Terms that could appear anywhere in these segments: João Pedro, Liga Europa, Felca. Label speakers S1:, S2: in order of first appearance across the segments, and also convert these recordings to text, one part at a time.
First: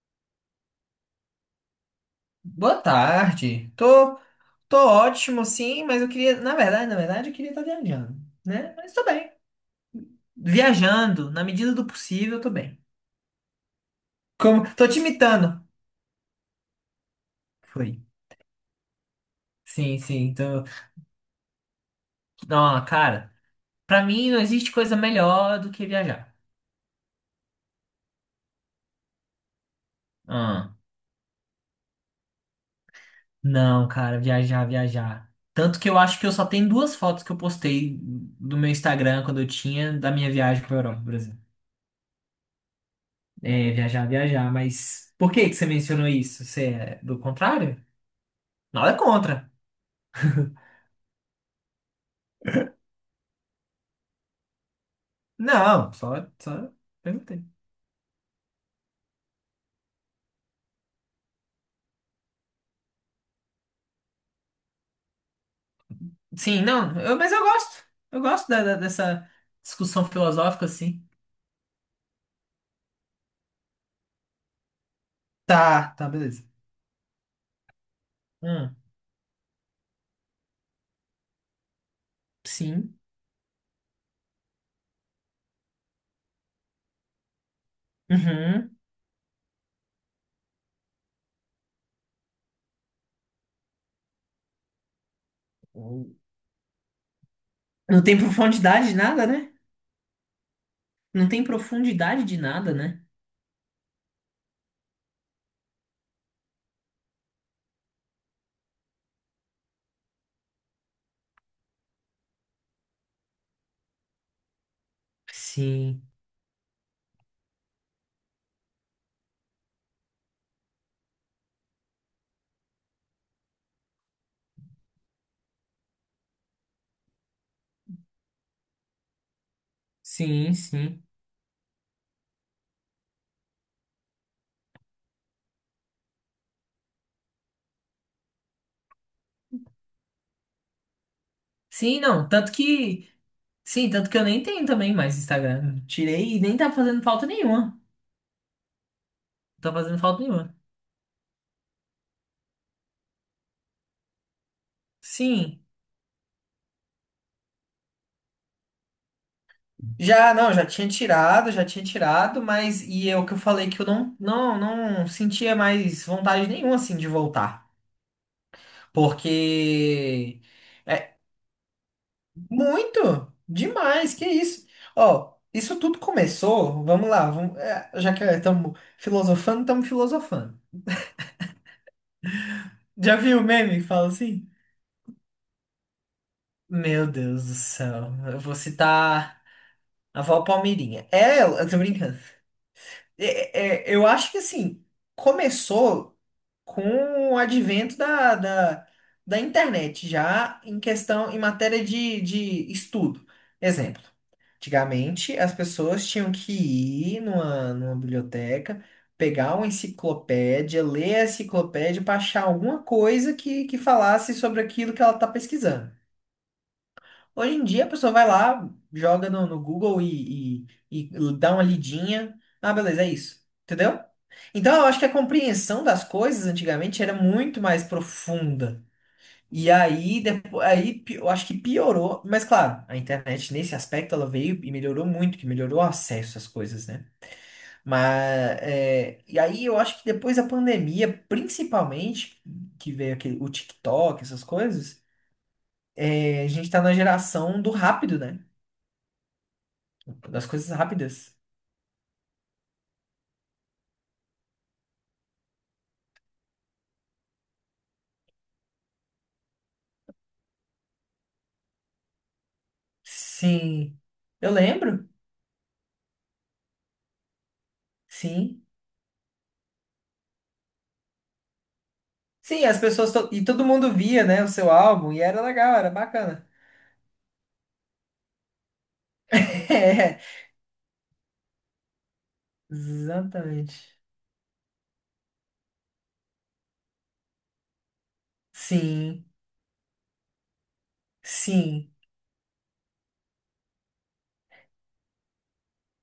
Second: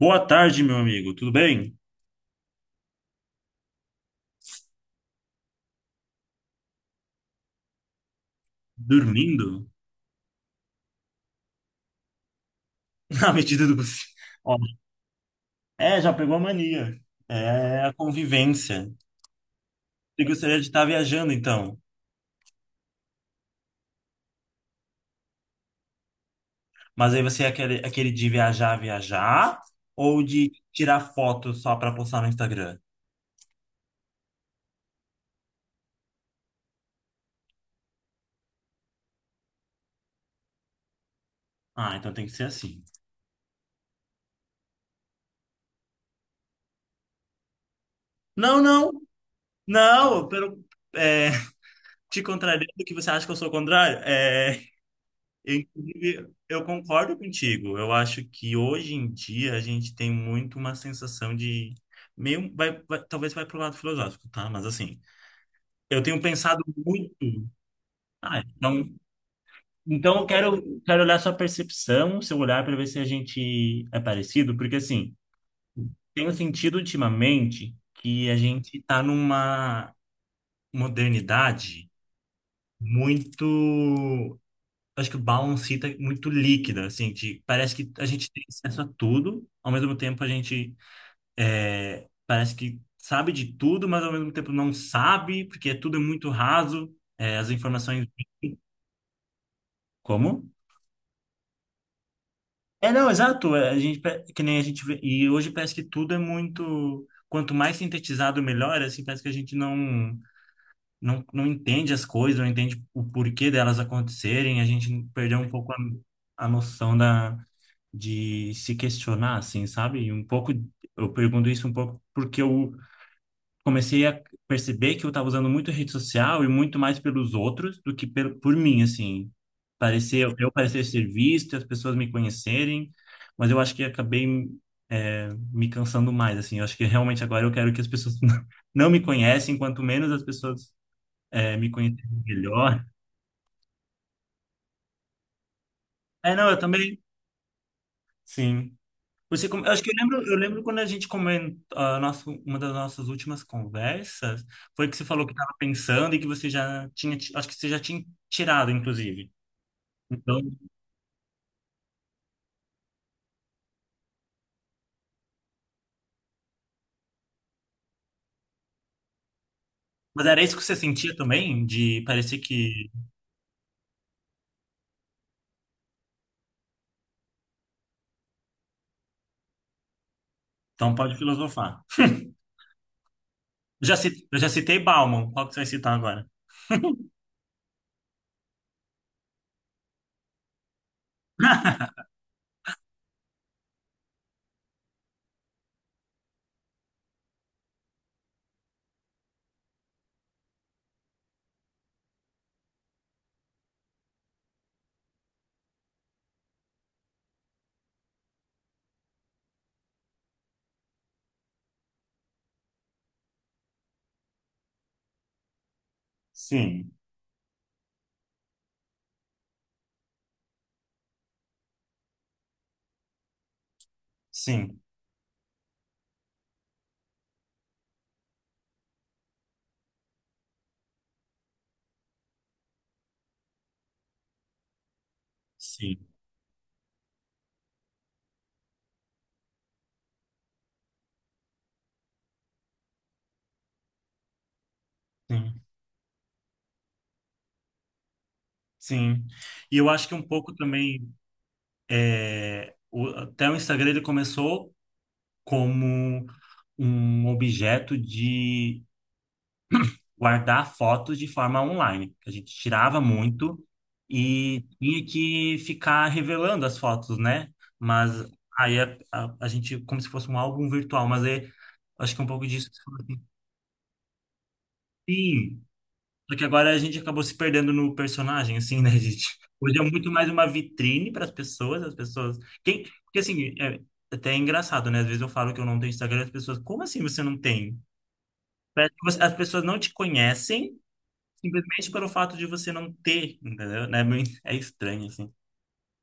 S1: Boa tarde, meu amigo. Tudo bem?
S2: Boa tarde. Tô ótimo, sim, mas eu queria, na verdade, eu queria estar viajando, né? Mas tô bem.
S1: Dormindo?
S2: Viajando, na medida do possível, eu tô bem.
S1: Na medida do possível. Ó,
S2: Como, tô te imitando.
S1: é, já pegou a mania. É
S2: Foi.
S1: a convivência.
S2: Sim,
S1: Você
S2: sim,
S1: gostaria
S2: tô.
S1: de estar viajando, então.
S2: Não, cara, pra mim não existe coisa melhor do que viajar.
S1: Mas aí você é aquele de viajar, viajar? Ou de
S2: Ah,
S1: tirar foto só para postar no Instagram?
S2: não, cara, viajar, viajar. Tanto que eu acho que eu só tenho duas fotos que eu postei do meu Instagram quando eu tinha da minha viagem pra Europa, por exemplo.
S1: Ah, então tem que ser assim.
S2: É, viajar, viajar, mas por que que você mencionou isso? Você é do contrário?
S1: Não, não,
S2: Nada contra.
S1: não. Pelo, é, te contrariando que você acha que eu sou o contrário? É,
S2: Não, só,
S1: inclusive, eu
S2: só
S1: concordo
S2: perguntei.
S1: contigo. Eu acho que hoje em dia a gente tem muito uma sensação de meio talvez vai pro lado filosófico, tá? Mas assim, eu tenho pensado
S2: Sim, não,
S1: muito.
S2: mas eu gosto. Eu
S1: Ah,
S2: gosto
S1: então,
S2: dessa discussão
S1: então eu
S2: filosófica,
S1: quero
S2: assim.
S1: quero olhar sua percepção, seu olhar para ver se a gente é parecido, porque assim,
S2: Tá, tá,
S1: tenho
S2: beleza.
S1: sentido ultimamente que a
S2: Hum,
S1: gente tá numa modernidade
S2: sim.
S1: muito, acho que o balancita é muito líquida, assim, que parece que a gente tem
S2: Uhum.
S1: acesso a tudo, ao mesmo tempo a gente é, parece que sabe de tudo, mas ao mesmo tempo não sabe, porque tudo é muito raso, é, as
S2: Não
S1: informações...
S2: tem profundidade de nada, né?
S1: Como?
S2: Não tem profundidade de nada,
S1: É,
S2: né?
S1: não, exato, é, a gente, que nem a gente vê, e hoje parece que tudo é muito... Quanto mais sintetizado, melhor, assim, parece que a gente não, não, não entende as coisas, não entende o porquê delas acontecerem, a gente perdeu um pouco
S2: Sim,
S1: a noção da... de se questionar, assim, sabe? E um pouco, eu pergunto isso um pouco porque eu comecei a perceber que eu estava usando muito rede social e muito mais pelos outros do que pelo, por mim, assim. Parecer eu
S2: sim,
S1: parecer
S2: sim.
S1: ser visto, as pessoas me conhecerem, mas eu acho que acabei é, me cansando mais, assim. Eu acho que realmente agora eu quero que as pessoas não me conhecem, quanto menos as pessoas é, me
S2: Sim,
S1: conhecerem
S2: não, tanto
S1: melhor.
S2: que. Sim, tanto que eu nem tenho também mais Instagram.
S1: É,
S2: Tirei e
S1: não,
S2: nem
S1: eu
S2: tá
S1: também,
S2: fazendo falta nenhuma.
S1: sim. Você,
S2: Não
S1: eu
S2: tá
S1: acho que eu
S2: fazendo falta
S1: lembro, eu
S2: nenhuma.
S1: lembro quando a gente comentou, a nosso, uma das nossas últimas conversas, foi que você falou que estava
S2: Sim.
S1: pensando e que você já tinha, acho que você já tinha tirado, inclusive.
S2: Já,
S1: Então,
S2: não, já tinha tirado, mas e é o que eu falei que eu não sentia mais vontade nenhuma assim de voltar,
S1: mas
S2: porque
S1: era isso que você sentia
S2: é
S1: também, de parecer que,
S2: muito demais, que isso? Ó, isso tudo começou, vamos lá, já que estamos filosofando, estamos filosofando.
S1: então pode filosofar.
S2: Já viu o meme que
S1: Eu já
S2: fala
S1: citei, eu
S2: assim?
S1: já citei Bauman, qual que você vai citar agora?
S2: Meu Deus do céu, eu vou citar a avó Palmeirinha. É, eu tô brincando. É, é, eu acho que assim, começou com o advento da internet, já em questão, em matéria de estudo. Exemplo, antigamente as pessoas tinham que ir numa biblioteca, pegar uma enciclopédia, ler a enciclopédia para achar alguma coisa que falasse sobre aquilo que ela está pesquisando.
S1: Sim,
S2: Hoje em dia a pessoa vai lá, joga no Google e dá uma lidinha. Ah, beleza, é isso. Entendeu? Então
S1: sim,
S2: eu acho que a compreensão das coisas antigamente era muito mais profunda. E aí, eu acho que piorou. Mas claro, a internet nesse aspecto ela veio e melhorou muito, que melhorou o
S1: sim,
S2: acesso às coisas, né? Mas é, e aí eu acho que depois da pandemia, principalmente, que veio aquele, o TikTok, essas coisas,
S1: sim,
S2: a gente tá na geração do rápido, né?
S1: sim. E eu acho que um
S2: Das
S1: pouco
S2: coisas
S1: também,
S2: rápidas.
S1: até o Instagram ele começou como um objeto de guardar fotos de forma online. A gente tirava muito
S2: Sim. Eu
S1: e tinha
S2: lembro.
S1: que ficar revelando as fotos, né? Mas
S2: Sim.
S1: aí a gente, como se fosse um álbum virtual, mas aí, acho que é um pouco
S2: Sim,
S1: disso que você falou assim.
S2: e todo mundo via, né, o seu álbum. E era
S1: Sim,
S2: legal, era
S1: só que
S2: bacana.
S1: agora a gente acabou se perdendo no personagem, assim, né, gente? Hoje é muito
S2: É,
S1: mais uma vitrine para as pessoas, as pessoas. Quem... Porque assim, é
S2: exatamente.
S1: até é engraçado, né? Às vezes eu falo que eu não tenho Instagram e as pessoas, como assim você não tem? Parece que você-
S2: Sim,
S1: As pessoas não te conhecem simplesmente
S2: sim,
S1: pelo fato de você não ter, entendeu? Né? Bem- É estranho, assim.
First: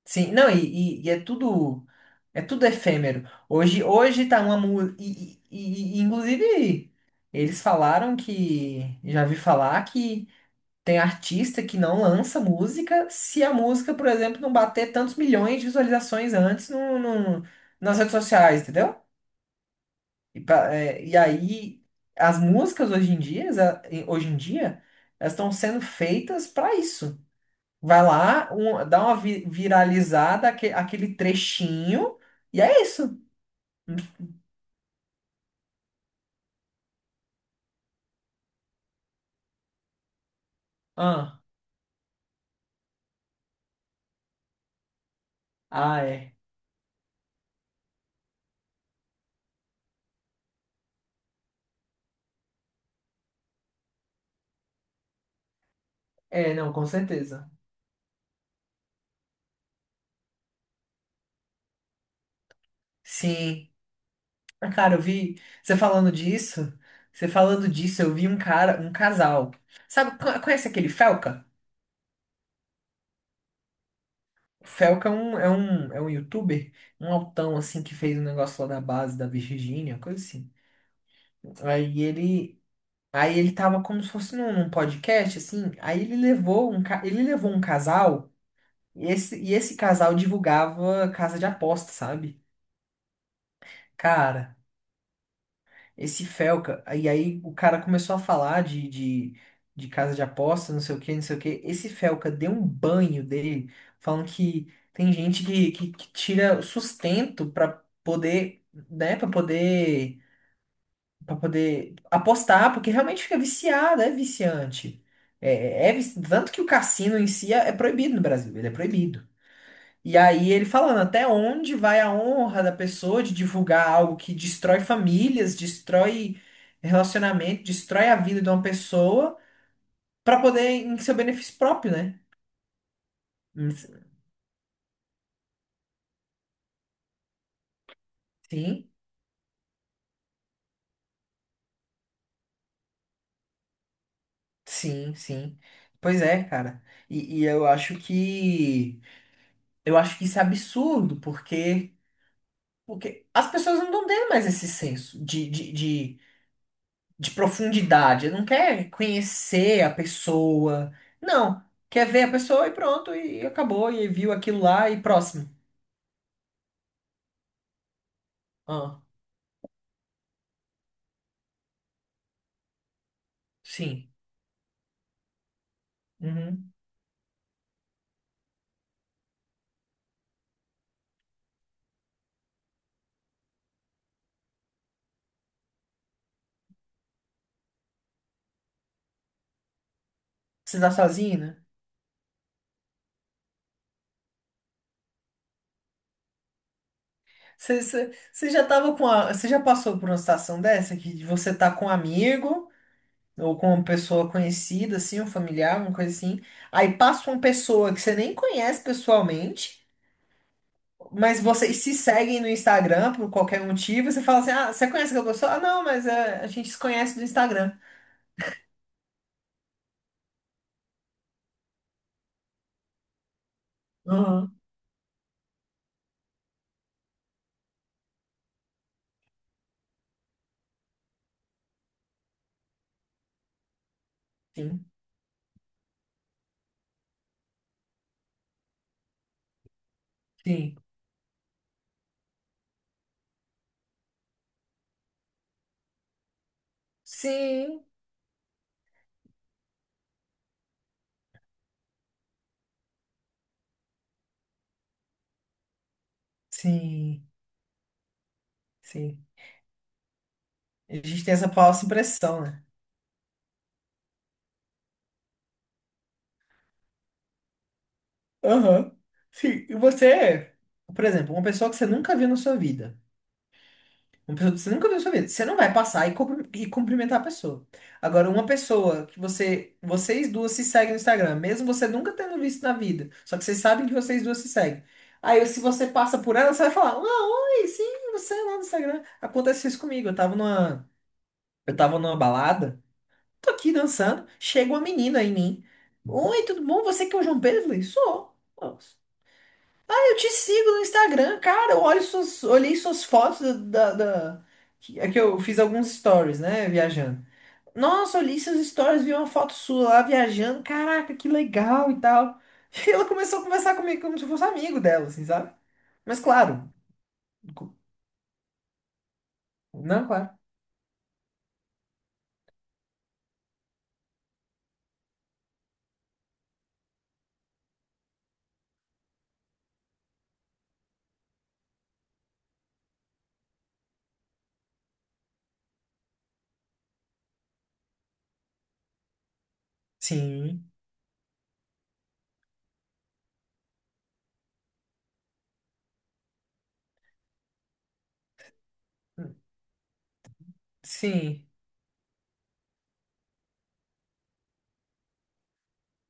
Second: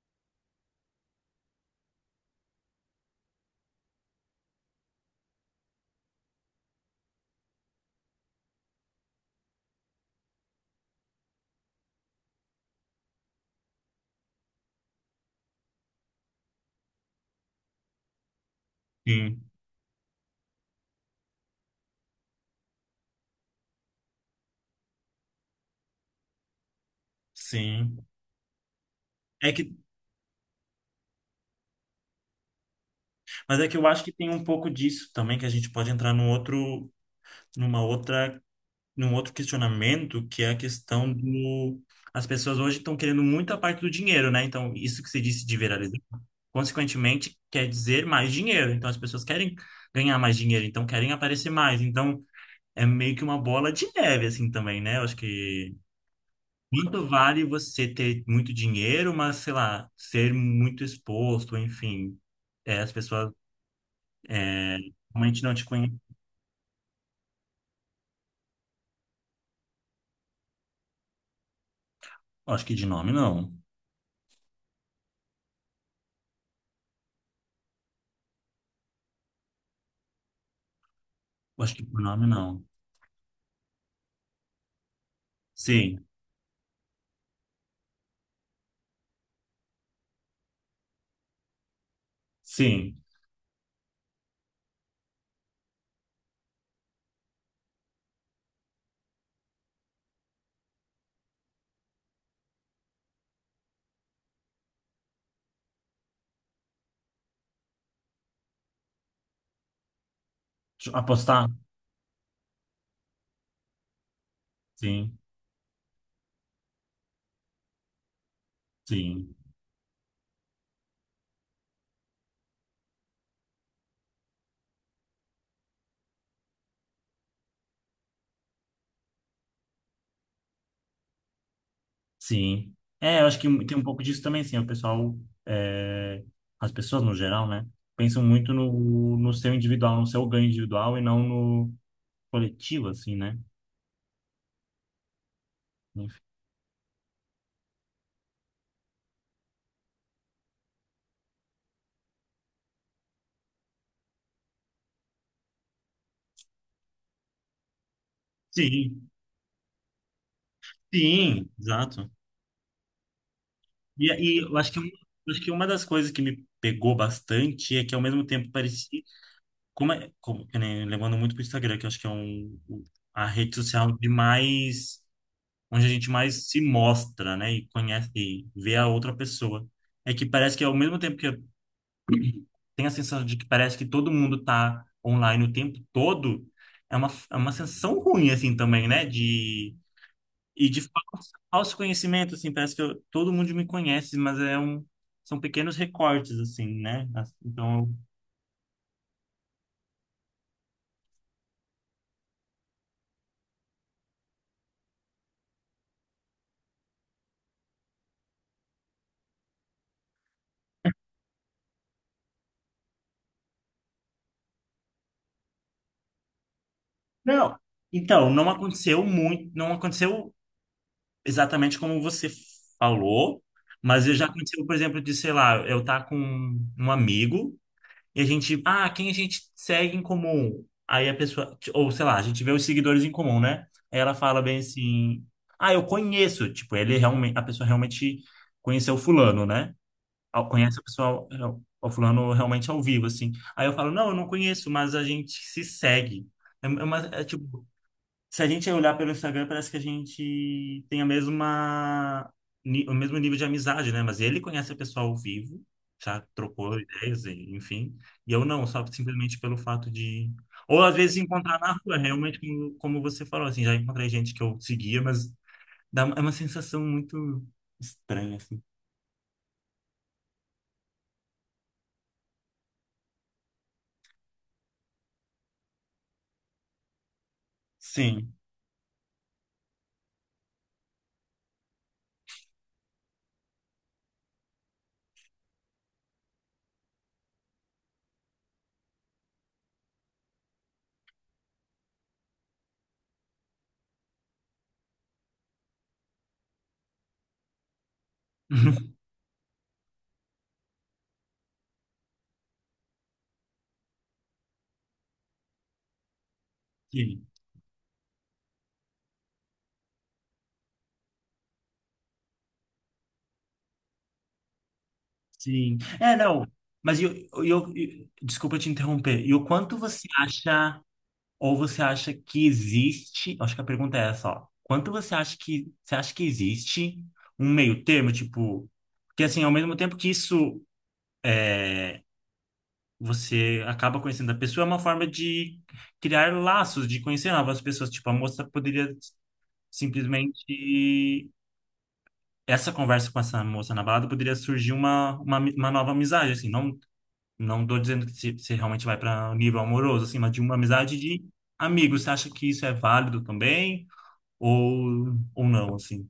S2: sim. Não, e é tudo. É tudo efêmero. Hoje tá uma música. Inclusive, eles falaram que. Já vi falar que. Tem artista que não lança música se a música, por exemplo, não bater tantos milhões de visualizações antes nas redes sociais, entendeu?
S1: Sim,
S2: E aí, as músicas hoje em dia, elas estão sendo feitas para isso. Vai
S1: sim.
S2: lá, dá uma vi-
S1: É que,
S2: viralizada, aquele trechinho, e é isso.
S1: mas é que eu acho que tem um pouco disso também, que a gente pode entrar numa outra, num outro questionamento, que é a questão
S2: Ah,
S1: do... As pessoas hoje estão querendo muito a parte do dinheiro, né? Então, isso que você disse de viralizar,
S2: ah, é.
S1: consequentemente, quer dizer mais dinheiro. Então, as pessoas querem ganhar mais dinheiro, então querem aparecer mais. Então, é meio que uma bola de neve, assim, também, né? Eu acho que
S2: É, não, com
S1: quanto vale
S2: certeza.
S1: você ter muito dinheiro, mas, sei lá, ser muito exposto, enfim. É, as pessoas
S2: Sim. Ah, cara, eu vi
S1: realmente não te
S2: você
S1: conhecem.
S2: falando disso. Você falando disso, eu vi um cara, um casal. Sabe, conhece aquele Felca?
S1: Acho que de nome não.
S2: O Felca é um, youtuber, um altão assim que fez um negócio lá da base da Virgínia, coisa assim.
S1: Acho que por
S2: Aí
S1: nome
S2: ele,
S1: não.
S2: aí ele tava como se fosse num podcast assim. Aí
S1: Sim,
S2: ele levou um, ca- ele levou um casal e esse casal divulgava casa de aposta, sabe?
S1: sim.
S2: Cara. Esse Felca. E aí o cara começou a falar de casa de aposta, não sei o que, não sei o que. Esse Felca deu um banho dele, falando que tem gente que tira o sustento pra poder, né, para poder,
S1: Deixa eu
S2: para
S1: apostar?
S2: poder apostar, porque realmente fica viciado, é viciante.
S1: Sim,
S2: Tanto que o cassino em si é proibido no Brasil, ele é proibido.
S1: sim,
S2: E aí ele falando até onde vai a honra da pessoa de divulgar algo que destrói famílias, destrói relacionamento, destrói a vida de uma pessoa para poder em seu benefício próprio, né?
S1: sim. É, eu acho que
S2: Hum,
S1: tem um pouco disso também, sim. O pessoal, é, as pessoas no geral, né? Pensam muito
S2: sim,
S1: no seu individual, no seu ganho individual e não no coletivo, assim, né?
S2: sim, sim. Pois
S1: Enfim.
S2: é, cara. E eu acho que isso é absurdo, porque as pessoas não estão tendo mais esse senso de profundidade. Não quer
S1: Sim,
S2: conhecer a pessoa.
S1: sim,
S2: Não. Quer
S1: exato.
S2: ver a pessoa e pronto, e acabou, e
S1: E,
S2: viu
S1: e eu
S2: aquilo
S1: acho que,
S2: lá e
S1: acho
S2: próximo.
S1: que uma das coisas que me pegou bastante é que ao mesmo tempo parecia,
S2: Ah,
S1: como é, como, que nem- levando muito pro Instagram, que eu acho que é a rede social de
S2: sim.
S1: mais, onde a gente mais se
S2: Uhum.
S1: mostra, né, e conhece, e vê a outra pessoa. É que parece que ao mesmo tempo que eu tenho a sensação de que parece que todo mundo tá online o tempo todo, é é uma sensação ruim, assim, também, né, de... E
S2: Você
S1: de
S2: tá sozinho, né?
S1: autoconhecimento, assim, parece que todo mundo me conhece, mas é um, são pequenos recortes, assim, né? Então,
S2: Você, você, você já tava com a, você já passou por uma situação dessa que você tá com um amigo ou com uma pessoa conhecida, assim, um familiar, uma coisa assim. Aí passa uma pessoa que você nem conhece pessoalmente. Mas vocês se seguem no Instagram por qualquer motivo, e você fala assim, ah, você conhece aquela pessoa? Ah, não, mas é, a gente se conhece do
S1: não,
S2: Instagram.
S1: então, não aconteceu exatamente como você falou, mas eu já
S2: Aham.
S1: aconteceu, por exemplo, de, sei lá, eu estar com um amigo e a gente, ah, quem a gente segue em comum? Aí a pessoa, ou sei lá, a gente vê os seguidores em comum, né? Aí ela fala bem
S2: Sim,
S1: assim, ah, eu conheço, tipo, ele realmente, a pessoa realmente conheceu fulano, né?
S2: sim.
S1: Conhece o pessoal, é, o fulano realmente ao vivo, assim. Aí eu falo, não, eu não conheço, mas a gente se segue. É, é tipo,
S2: Sim,
S1: se a gente olhar pelo Instagram, parece que a gente tem a mesma, o mesmo nível de amizade, né? Mas ele conhece a pessoa ao vivo, já trocou ideias,
S2: sim,
S1: enfim. E eu não, só
S2: sim.
S1: simplesmente pelo fato de... Ou às
S2: A
S1: vezes
S2: gente tem essa
S1: encontrar na
S2: falsa
S1: rua, realmente,
S2: impressão, né?
S1: como, como você falou, assim, já encontrei gente que eu seguia, mas dá, é uma sensação muito estranha, assim.
S2: Aham. Sim. E você, por exemplo, uma pessoa que você nunca viu na sua vida. Uma pessoa que você nunca viu na sua vida. Você não vai passar e cumprimentar a pessoa. Agora,
S1: Sim.
S2: uma pessoa que vocês duas se seguem no Instagram, mesmo você nunca tendo visto na vida, só que vocês sabem que vocês duas se seguem. Aí, se você passa por ela, você vai falar: Ah, oi, sim, você lá no Instagram. Acontece isso comigo. Eu tava numa balada, tô aqui dançando, chega uma menina em mim. Oi, tudo bom? Você que é o João Pedro? Eu falei, sou. Eu te sigo no Instagram, cara. Eu olhei suas fotos da, da- é que eu fiz alguns stories, né?
S1: Sim.
S2: Viajando. Nossa, olhei seus stories, vi uma foto sua lá viajando. Caraca, que legal e tal. E ela começou a conversar comigo como se eu fosse amigo dela, assim, sabe?
S1: Sim. É,
S2: Mas
S1: não.
S2: claro,
S1: Mas
S2: co-
S1: desculpa te interromper. E o quanto você
S2: não, claro.
S1: acha, ou você acha que existe, acho que a pergunta é essa, ó. Quanto você acha que existe um meio termo, tipo, porque assim, ao mesmo tempo que isso você acaba conhecendo a pessoa, é uma forma de criar laços, de conhecer novas pessoas. Tipo, a moça poderia
S2: Sim,
S1: simplesmente essa conversa com essa moça na balada poderia surgir uma nova amizade, assim, não. Não tô dizendo que você realmente vai para nível amoroso, assim, mas de uma amizade de
S2: sim.
S1: amigos. Você acha que isso é válido também? Ou não, assim?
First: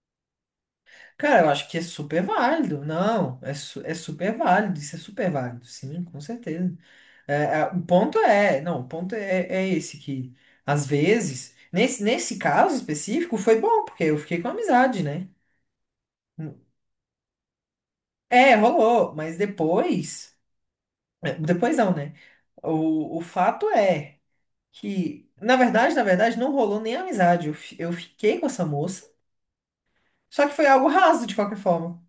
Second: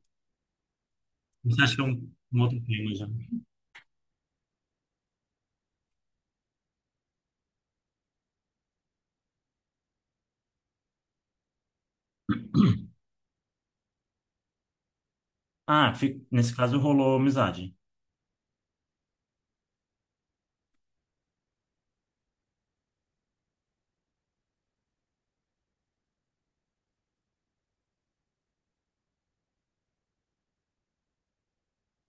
S2: Cara, eu
S1: Você
S2: acho
S1: acha
S2: que
S1: que
S2: é
S1: é
S2: super
S1: um outro
S2: válido.
S1: tema já?
S2: Não, é super válido. Isso é super válido. Sim, com certeza. É, o ponto é, não, o ponto é, é esse, que às vezes, nesse caso específico, foi bom, porque eu fiquei com amizade, né?
S1: Ah, nesse caso rolou amizade.
S2: É, rolou, mas depois, depois não, né? O fato é que, na verdade, não rolou nem amizade. Eu fiquei com essa moça, só que foi algo raso de qualquer forma,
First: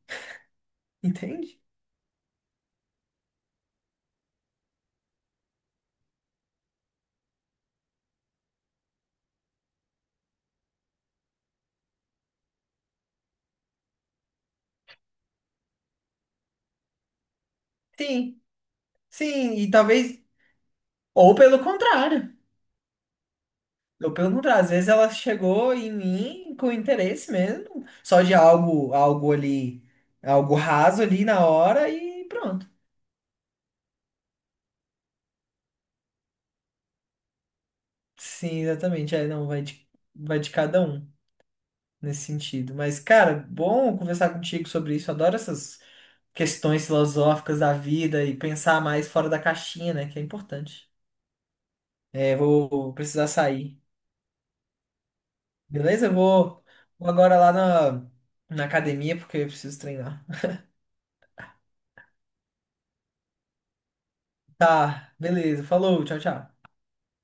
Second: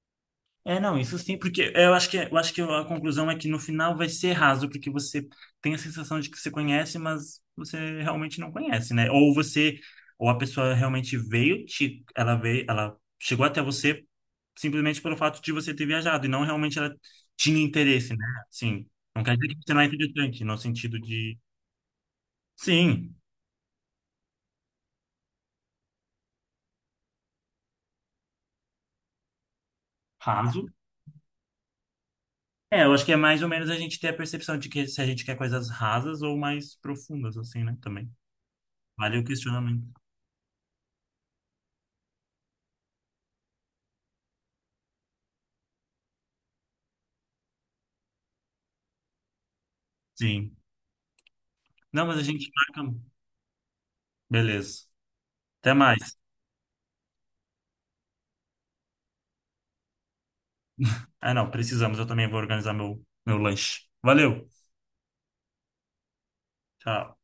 S1: É, não, isso sim,
S2: entende?
S1: porque eu acho que a conclusão é que no final vai ser raso, porque você tem a sensação de que você conhece, mas você realmente não conhece, né? Ou você, ou a pessoa realmente veio, te, ela veio, ela chegou até você simplesmente pelo fato de você ter viajado, e não realmente ela tinha interesse, né?
S2: Sim,
S1: Assim, não quer dizer
S2: sim,
S1: que
S2: e
S1: você não é
S2: talvez,
S1: interessante, no sentido
S2: ou
S1: de,
S2: pelo contrário.
S1: sim,
S2: Ou pelo contrário, às vezes ela chegou em mim com interesse mesmo, só de algo ali, algo
S1: raso.
S2: raso ali na hora e pronto.
S1: É, eu acho que é mais ou menos a gente ter a percepção de que se a gente quer coisas rasas ou mais profundas, assim, né? Também.
S2: Sim, exatamente.
S1: Vale o
S2: É, não, vai
S1: questionamento.
S2: de, vai de cada um nesse sentido. Mas, cara, bom conversar contigo sobre isso. Adoro essas questões filosóficas da vida e pensar mais fora da caixinha, né? Que é
S1: Sim.
S2: importante.
S1: Não, mas a
S2: É,
S1: gente
S2: vou,
S1: marca.
S2: vou precisar sair.
S1: Beleza. Até
S2: Beleza? Eu
S1: mais.
S2: vou, vou agora lá na academia porque eu preciso treinar.
S1: Ah, não, precisamos. Eu também vou organizar meu lanche. Valeu.
S2: Tá, beleza. Falou, tchau, tchau.
S1: Tchau.